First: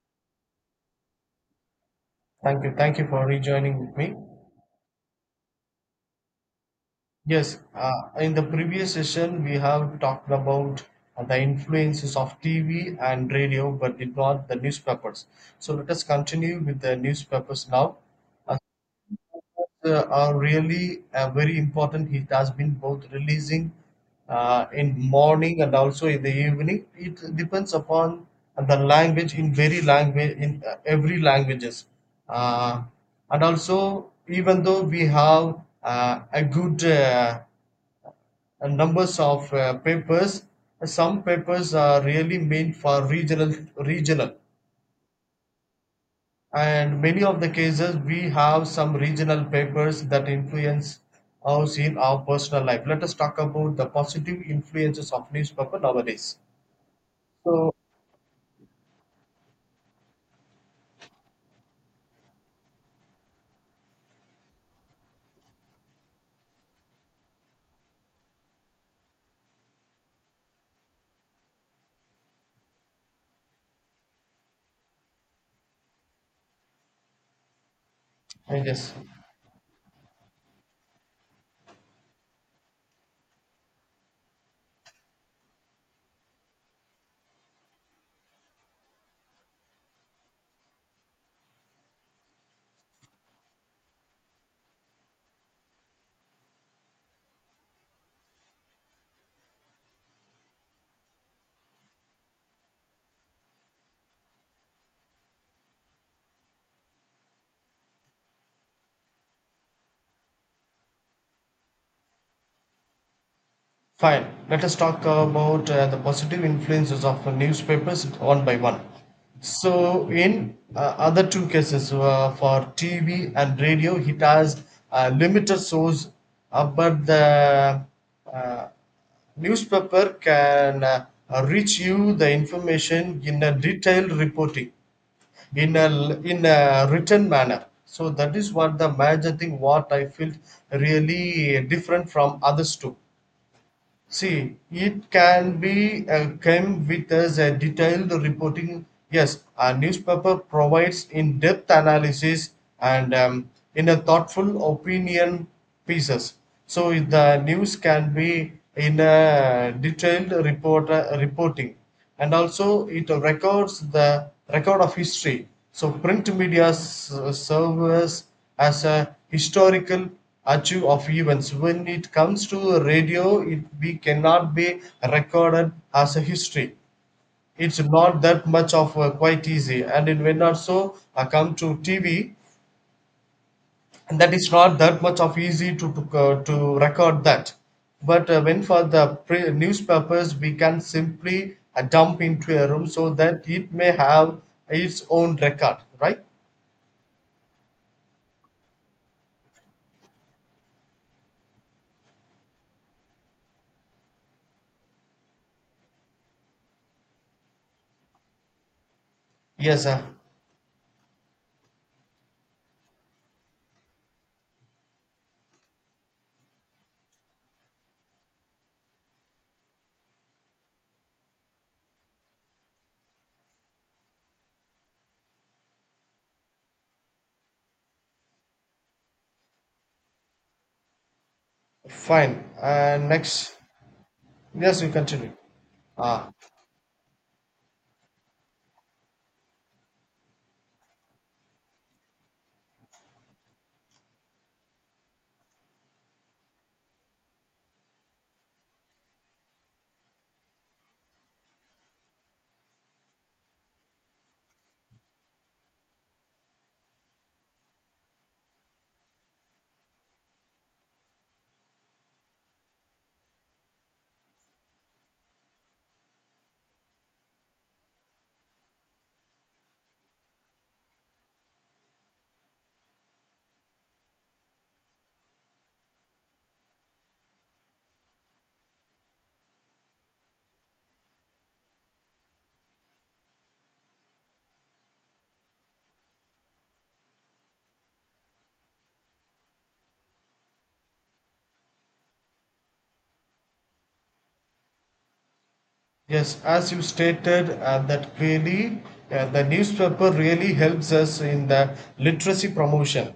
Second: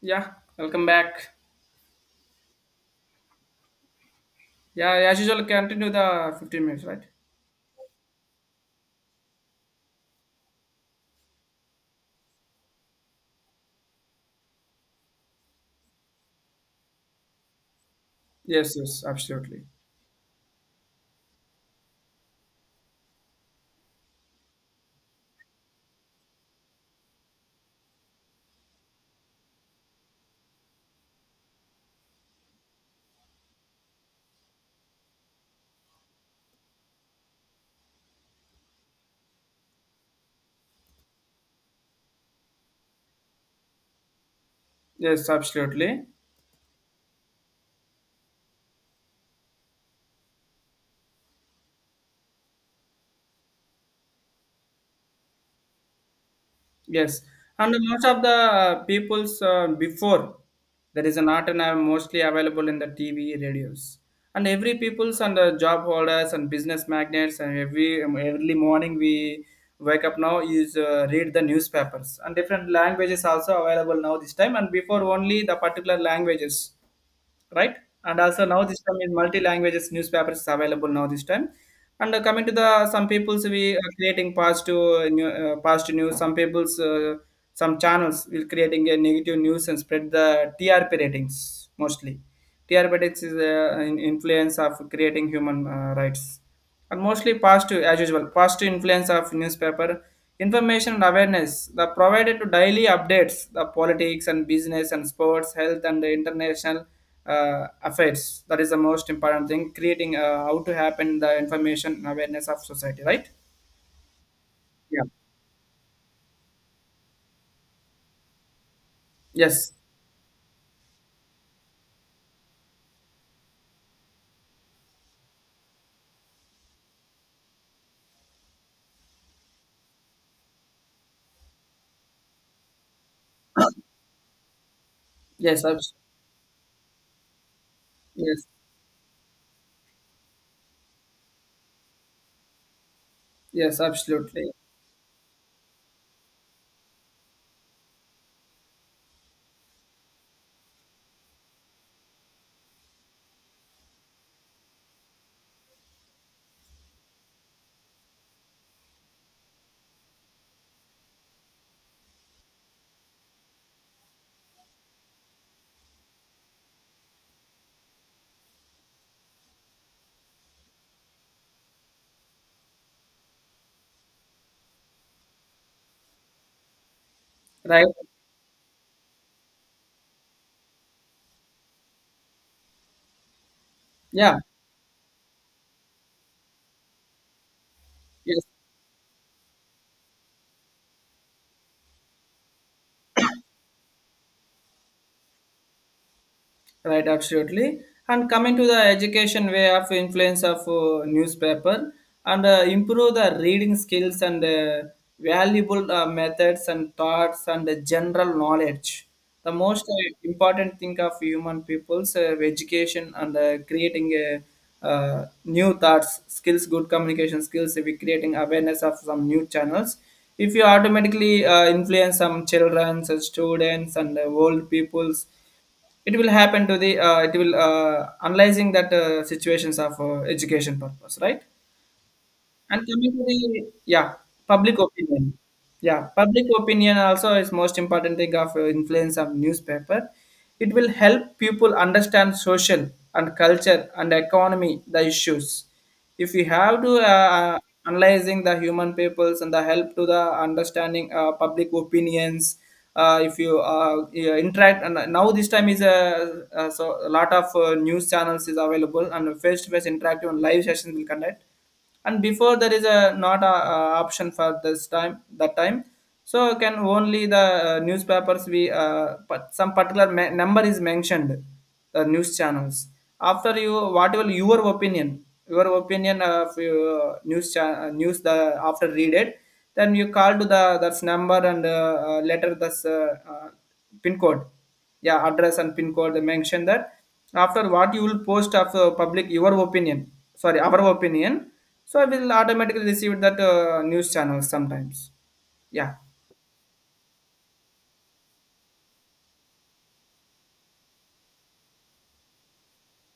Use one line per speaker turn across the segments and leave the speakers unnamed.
Yeah, welcome back.
Thank you. Thank you for rejoining with me.
Yeah, as usual, continue the 15 minutes, right?
Yes, uh, in the previous session, we have talked about the influences of TV and radio, but did not the newspapers. So let us continue with the newspapers now. Uh,
Yes, yes, absolutely.
are really very important. It has been both releasing in morning and also in the evening. It depends upon the language in very language in every languages, uh, and also even though we have a good numbers of papers, some papers are really meant for regional
Yes, absolutely.
and many of the cases we have some regional papers that influence us in our personal life. Let us talk about the positive influences of newspaper nowadays.
Yes.
So,
And most of the people's before, there is an art and are mostly available in the TV, radios. And every people's and the job holders and business magnates and every early morning we wake up now is read the newspapers and different languages also available now this time and before only the particular languages, right? And also
Uh,
now this
yes
time in multi languages newspapers is available now this time. And coming to the some people's we are creating positive positive news. Some people's some channels will creating a negative news and spread the TRP ratings mostly. TRP ratings is an influence of creating human rights and mostly positive as usual positive influence of newspaper information and awareness the provided to daily updates the politics and business and sports health and the international affairs. That is the most important thing creating how to happen the information and awareness of society, right?
Fine, let us talk
Yeah,
about the positive influences of newspapers one by one.
yes,
So, in other two cases for TV and radio, it has a limited source, but the uh, newspaper can reach you the information in a detailed reporting,
yes,
in a written manner, so that
yes,
is what the major thing what I felt really different from others too.
yes, absolutely,
See, it can be came with us a detailed reporting. Yes, a newspaper provides in-depth analysis and in a thoughtful opinion pieces. So the news can be in a detailed reporting, and also it records the record of history. So print media serves as a historical archive of events. When it comes to radio, it we cannot be recorded as a history. It's
right,
not that much of quite easy, and it when also come to TV, and that
yeah,
is not that much of easy to to record that. But
yes.
when for the newspapers we can simply dump into a room, so that it may have its own record, right?
Right, absolutely. And coming to the education way of influence of newspaper and improve the reading skills and valuable methods and thoughts and general knowledge. The
Yes
most
sir.
important thing of human people's education and creating a new thoughts, skills, good communication skills, we creating awareness of some new channels. If you automatically influence some children, some students, and old peoples, it will happen to the it will analyzing that situations of education purpose, right?
Fine.
And
And
coming to
next,
the, yeah, public
yes, you continue.
opinion. Yeah,
Ah,
public opinion also is most important thing of influence of newspaper. It will help people understand social and culture and economy the issues. If you have to analyzing the human peoples and the help to the understanding public opinions. If you yeah, interact and now this time is a so a lot of news channels is available and face to face interactive and live sessions will conduct, and before there is a not option for this time that time, so can only the newspapers be but some particular number is mentioned the news channels, after you, whatever your opinion, your opinion of your news the, after read it, then you call to the that's number and letter that's pin code, yeah, address and pin code they mention that, after what you will post of public your opinion, sorry, our opinion, so I will automatically receive that news channel sometimes. Yeah,
yes, as you stated, that clearly, the newspaper really helps us in the literacy promotion.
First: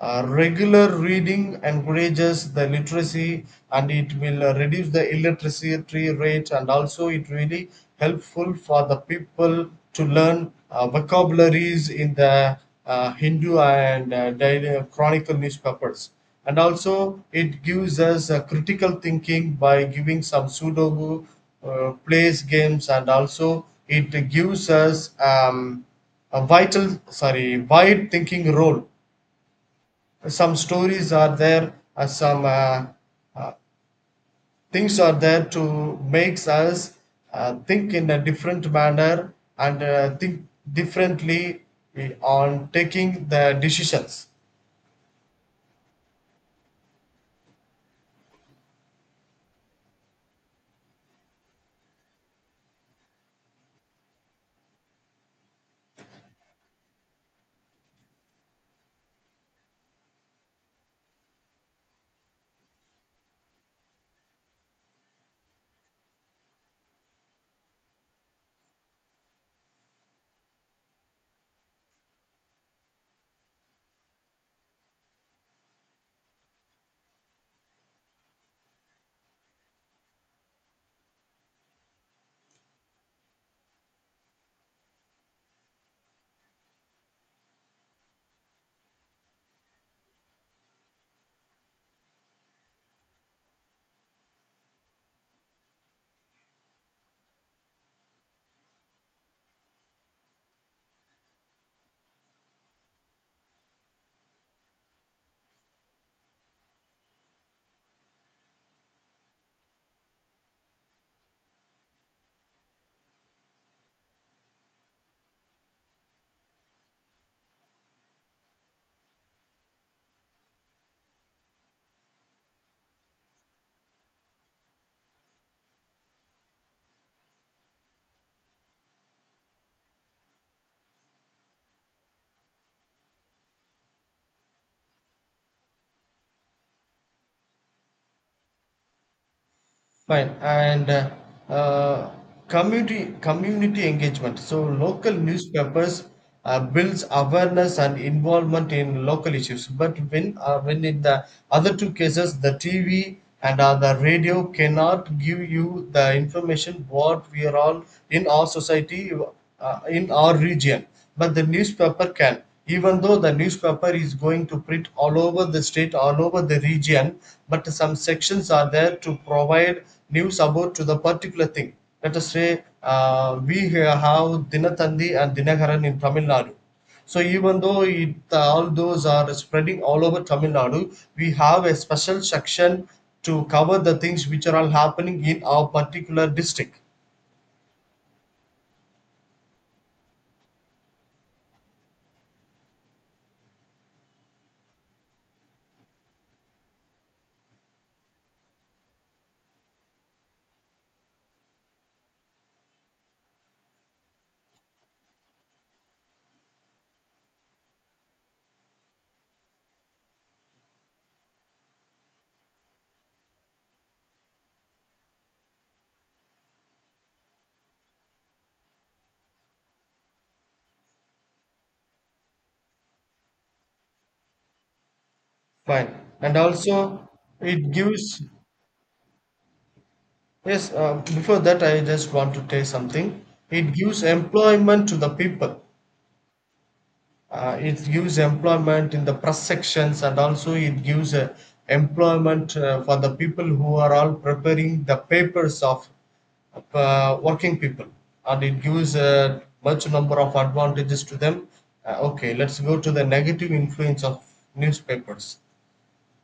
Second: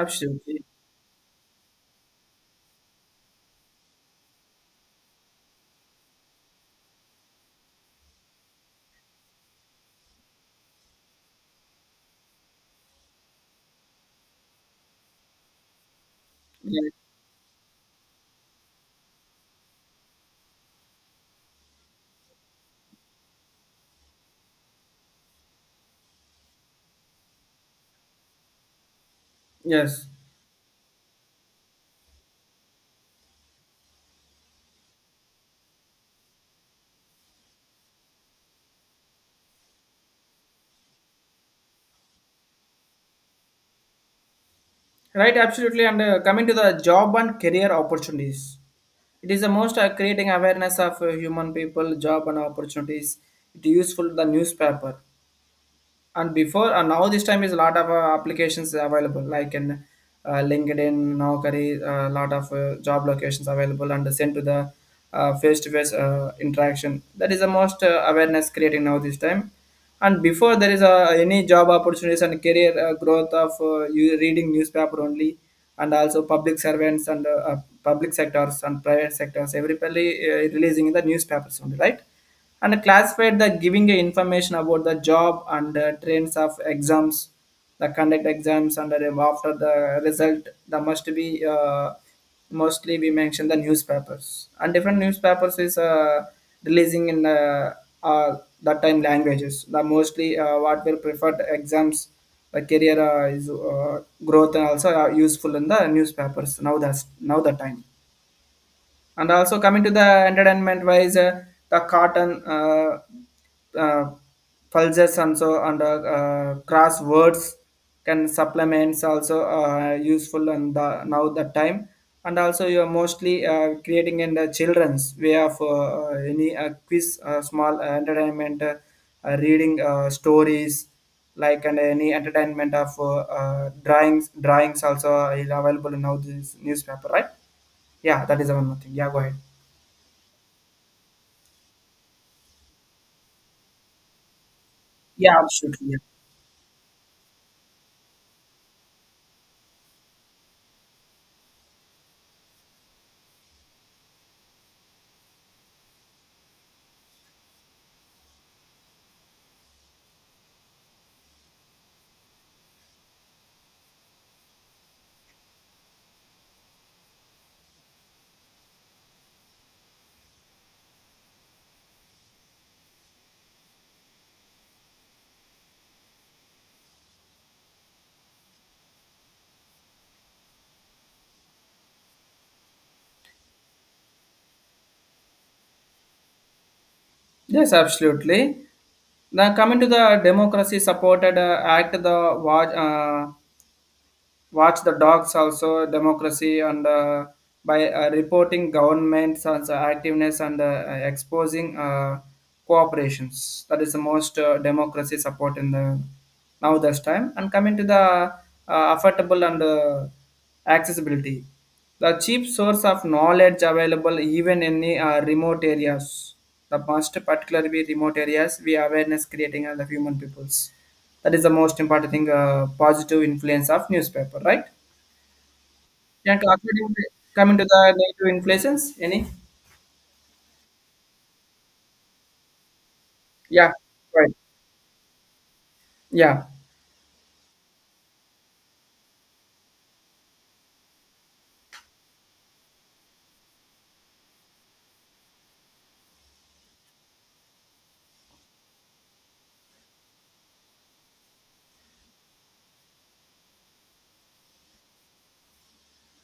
Regular reading encourages the literacy and it will reduce the illiteracy rate, and also it really helpful for the people to learn vocabularies in the Hindu and Daily Chronicle newspapers. And
Yeah.
also it gives us critical thinking by giving some Sudoku, plays games, and also it gives us a vital, sorry, wide thinking role.
Yes,
Some stories are there, some uh, things are there to makes us think in a different manner and think differently on taking the decisions.
right. Absolutely. And coming to the job and career opportunities, it is the most creating awareness of human people, job and opportunities. It is useful the newspaper. And before and now this time is a lot of applications available, like in linkedin, naukari, a lot of job locations available and sent to the face-to-face interaction. That is the most awareness creating now this time, and before there is any job opportunities and career growth of you reading newspaper only. And also public servants and public sectors and private sectors, everybody releasing in the newspapers only, right? And classified the giving information about the job and trends of exams, the conduct exams and after the result, the must be uh, mostly we mention the newspapers, and different newspapers is releasing in uh, that time languages the mostly what were preferred exams, the career is growth and also useful in the newspapers now that's now the time. And also coming to the entertainment wise, the cotton uh, pulses and so and crosswords can supplements also useful and the, now the time. And also you are mostly creating in the children's way of any quiz, small entertainment, reading stories like, and any entertainment of drawings also is available in now this newspaper, right? Yeah, that is the one more thing. Yeah, go ahead.
Fine. And uh, community engagement. So local
Yeah, absolutely. Yeah.
newspapers builds awareness and involvement in local issues. But when in the other two cases, the TV and the radio cannot give you the information what we are all in our society, in our region. But the newspaper can, even though the newspaper is going to print all over the state, all over the region, but some sections are there to provide news about to the particular thing. Let us say we here have dinatandi and dinakaran in tamil nadu. So even though it, all those are spreading all over tamil nadu, we have a special section to cover the things which are all happening in our particular district.
Yes, absolutely. Now, coming to the democracy supported act, the watch. Watch the dogs also democracy and by reporting governments and activeness and exposing cooperations, that is the most democracy support in the now this time. And coming to the affordable and accessibility, the cheap source of knowledge available even in the remote areas, the most particularly remote areas we awareness creating as the human peoples. That is the most important thing, positive influence of newspaper, right?
Fine, and
And
also
coming
it
to the
gives.
negative influences, any?
Yes, before that, I just want to tell something. It
Yeah,
gives
right.
employment to the people.
Yeah,
It gives employment in the press sections, and also it gives employment for the people who are all preparing the papers of working people, and it gives a much number of advantages to them. Okay, let's go to the negative influence of newspapers.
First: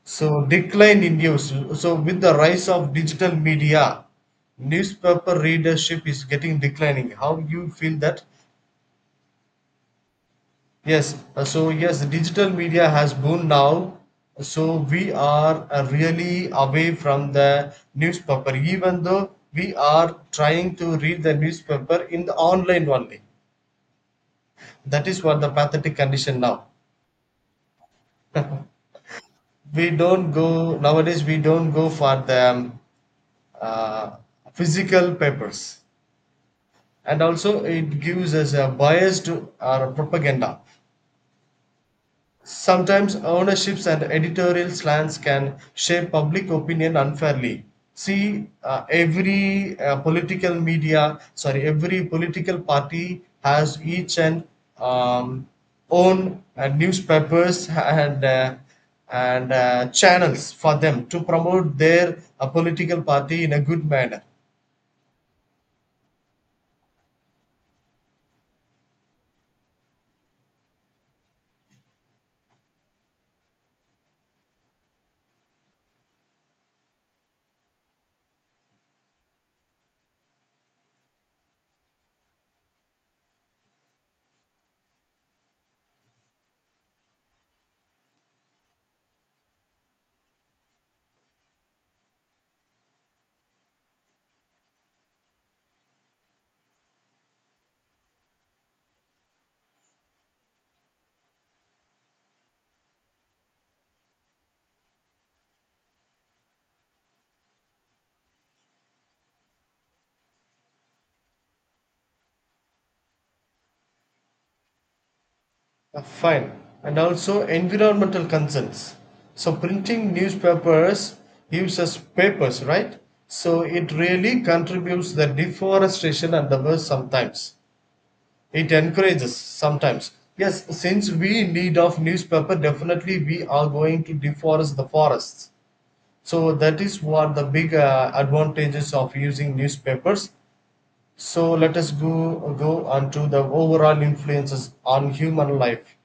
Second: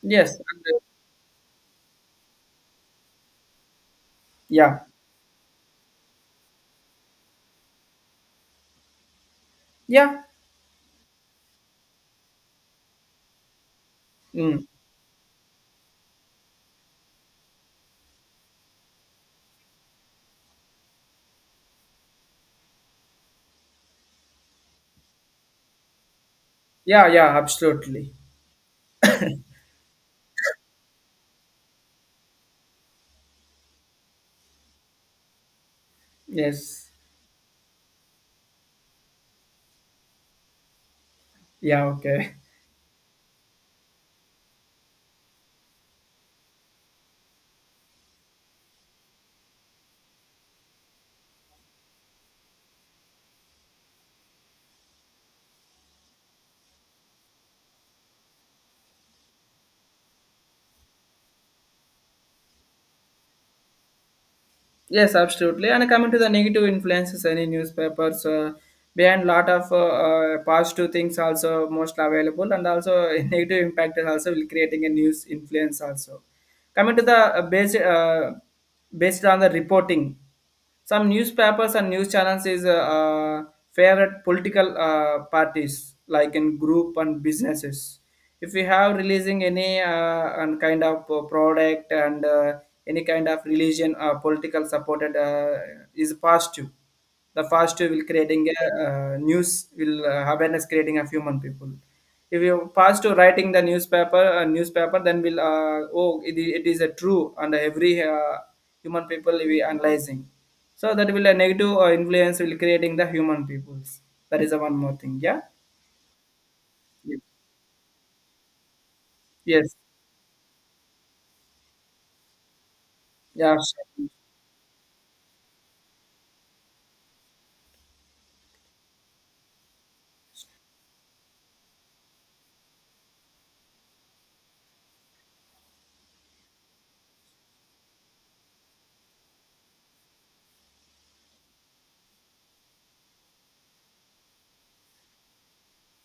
yes,
So
and,
decline in use. So with the rise of digital media,
yeah,
newspaper readership is getting declining. How you feel that?
yeah,
Yes. So yes, digital media has boomed now.
mm,
So we are really away from the newspaper, even though we are trying to read the newspaper in the online only. That is what the pathetic condition now.
yeah, yeah, absolutely.
We don't go nowadays. We don't go for the uh, physical papers,
Yes,
and also it gives us a biased or a propaganda.
yeah, okay.
Sometimes ownerships and editorial slants can shape public opinion unfairly. See, every political media, sorry, every political party has each and um, own newspapers and channels for them to promote their political party in a good manner.
Yes, absolutely. And coming to the negative influences, any newspapers behind lot of positive things also most available, and also negative impact is also will creating a news influence also. Coming to the based on the reporting. Some newspapers and news channels is favorite political parties like in group and businesses. If we have releasing any and kind of product and any kind of religion political supported is positive. The positive will creating a news will awareness creating of human people, if you pass to writing the newspaper newspaper, then we'll oh it, it is a true and every human people will be analyzing, so that will a negative influence will creating the human peoples. That is the one more thing, yeah.
Fine. And
Yeah.
also environmental concerns. So
Yes,
printing newspapers uses papers, right?
yeah,
So it
sure.
really contributes the deforestation and the worst sometimes. It encourages sometimes. Yes, since we need of newspaper, definitely we are going to deforest the forests. So that is what the big advantages of using newspapers. So let us go on to the overall influences on human life.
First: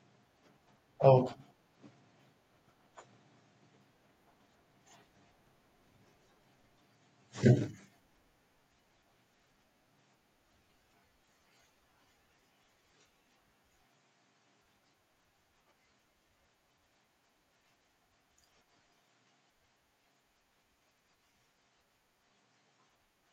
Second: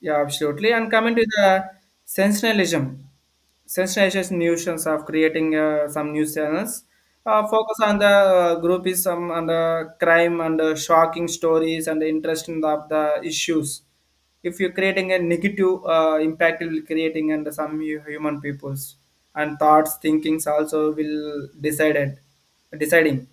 Yeah, absolutely. And coming to
Oh,
the sensationalism, sensationalist notions of creating some news channels, focus on the groupism and the crime and the shocking stories and the interest in the, of the issues. If you're creating a negative impact, it will creating and some human peoples, and thoughts, thinkings also will decided, deciding.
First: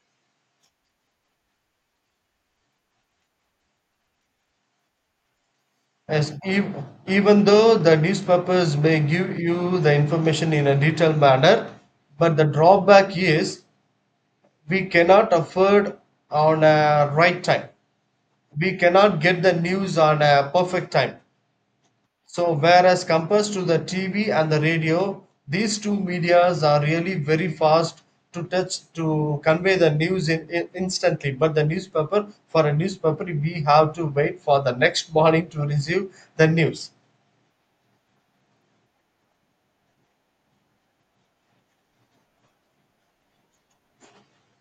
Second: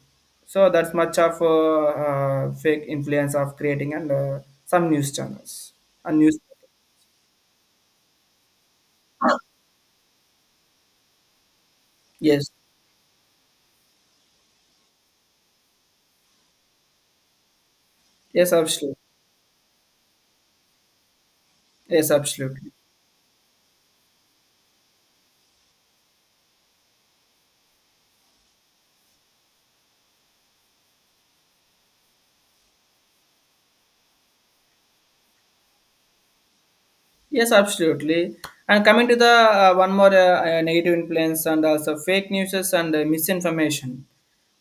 So that's much of fake influence of creating and some news channels and
as
news.
even though the newspapers may give you the information in a detailed manner, but the
Yes.
drawback is we cannot afford on a right time.
Yes,
We
absolutely.
cannot get the news on a perfect time.
Yes,
So
absolutely.
whereas compared to the TV and the radio, these two medias are really very fast to touch to convey the news instantly. But the newspaper, for a newspaper, we have to wait for the next morning to receive the news.
Yes, absolutely. And coming to the one more negative influence, and also fake news and misinformation,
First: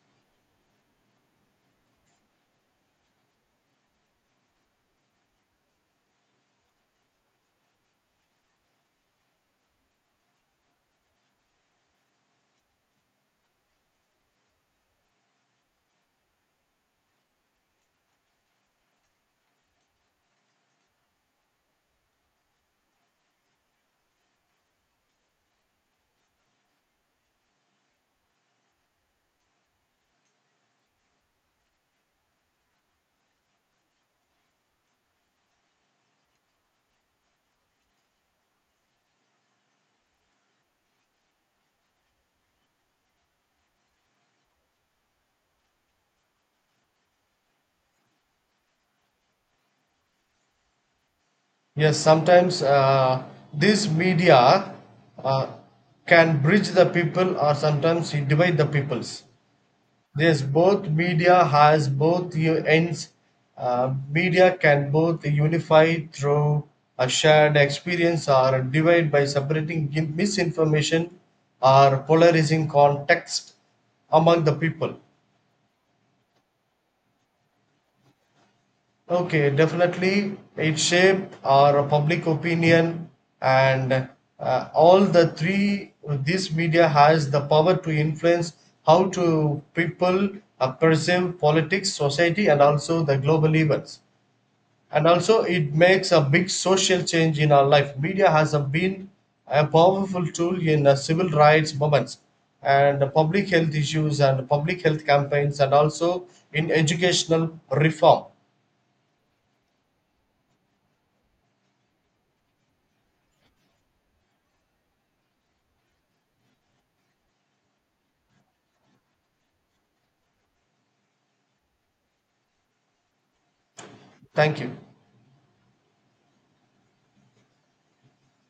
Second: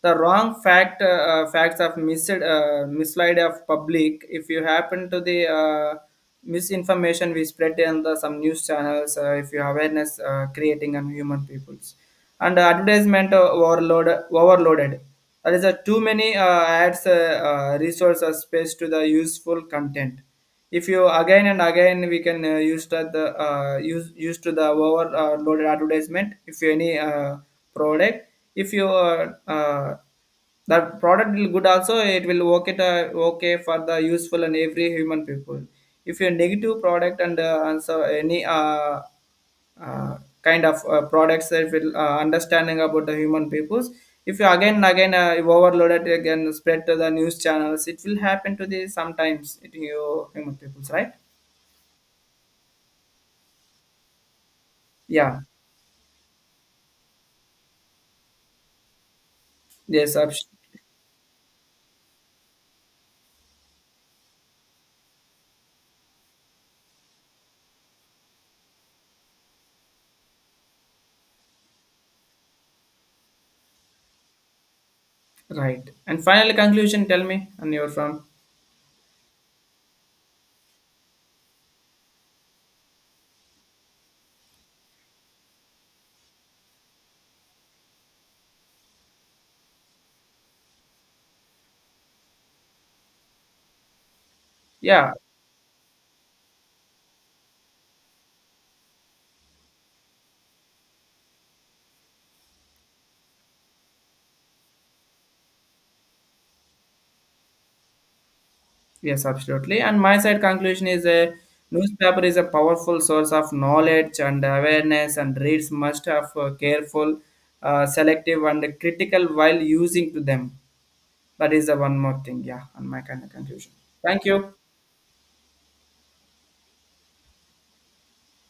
the wrong fact facts of mislead of public. If you happen to the misinformation we spread in the some news channels, if you awareness creating on human peoples and advertisement overloaded. That is a too many ads, resource or space to the useful content, if you again and again we can use that the use to the over loaded advertisement, if you any product, if you that product will good also, it will work it okay for the useful and every human people. If you negative product and answer any kind of products, that will understanding about the human peoples. If you again and again you overload it again spread to the news channels, it will happen to the sometimes it you human peoples, right?
Yes, sometimes these media
Yeah,
uh, can bridge the people, or sometimes it divide the peoples.
yes,
There's both media has both ends. Media can both unify through a shared experience or divide by separating misinformation or polarizing context among the people.
right. And final conclusion, tell me, and you're from.
Okay, definitely it shaped our public opinion, and all the three this media has the power to influence how to people perceive politics, society, and also the global events. And
Yeah,
also it makes a big social change in our life. Media has a been a powerful tool in civil rights movements and public health issues and public health campaigns and also in educational reform.
yes, absolutely. And my side conclusion is a newspaper is a powerful source of knowledge and awareness, and reads must have careful selective and critical while using to them. That is the one more thing, yeah. On my kind of conclusion, thank you.
Thank you.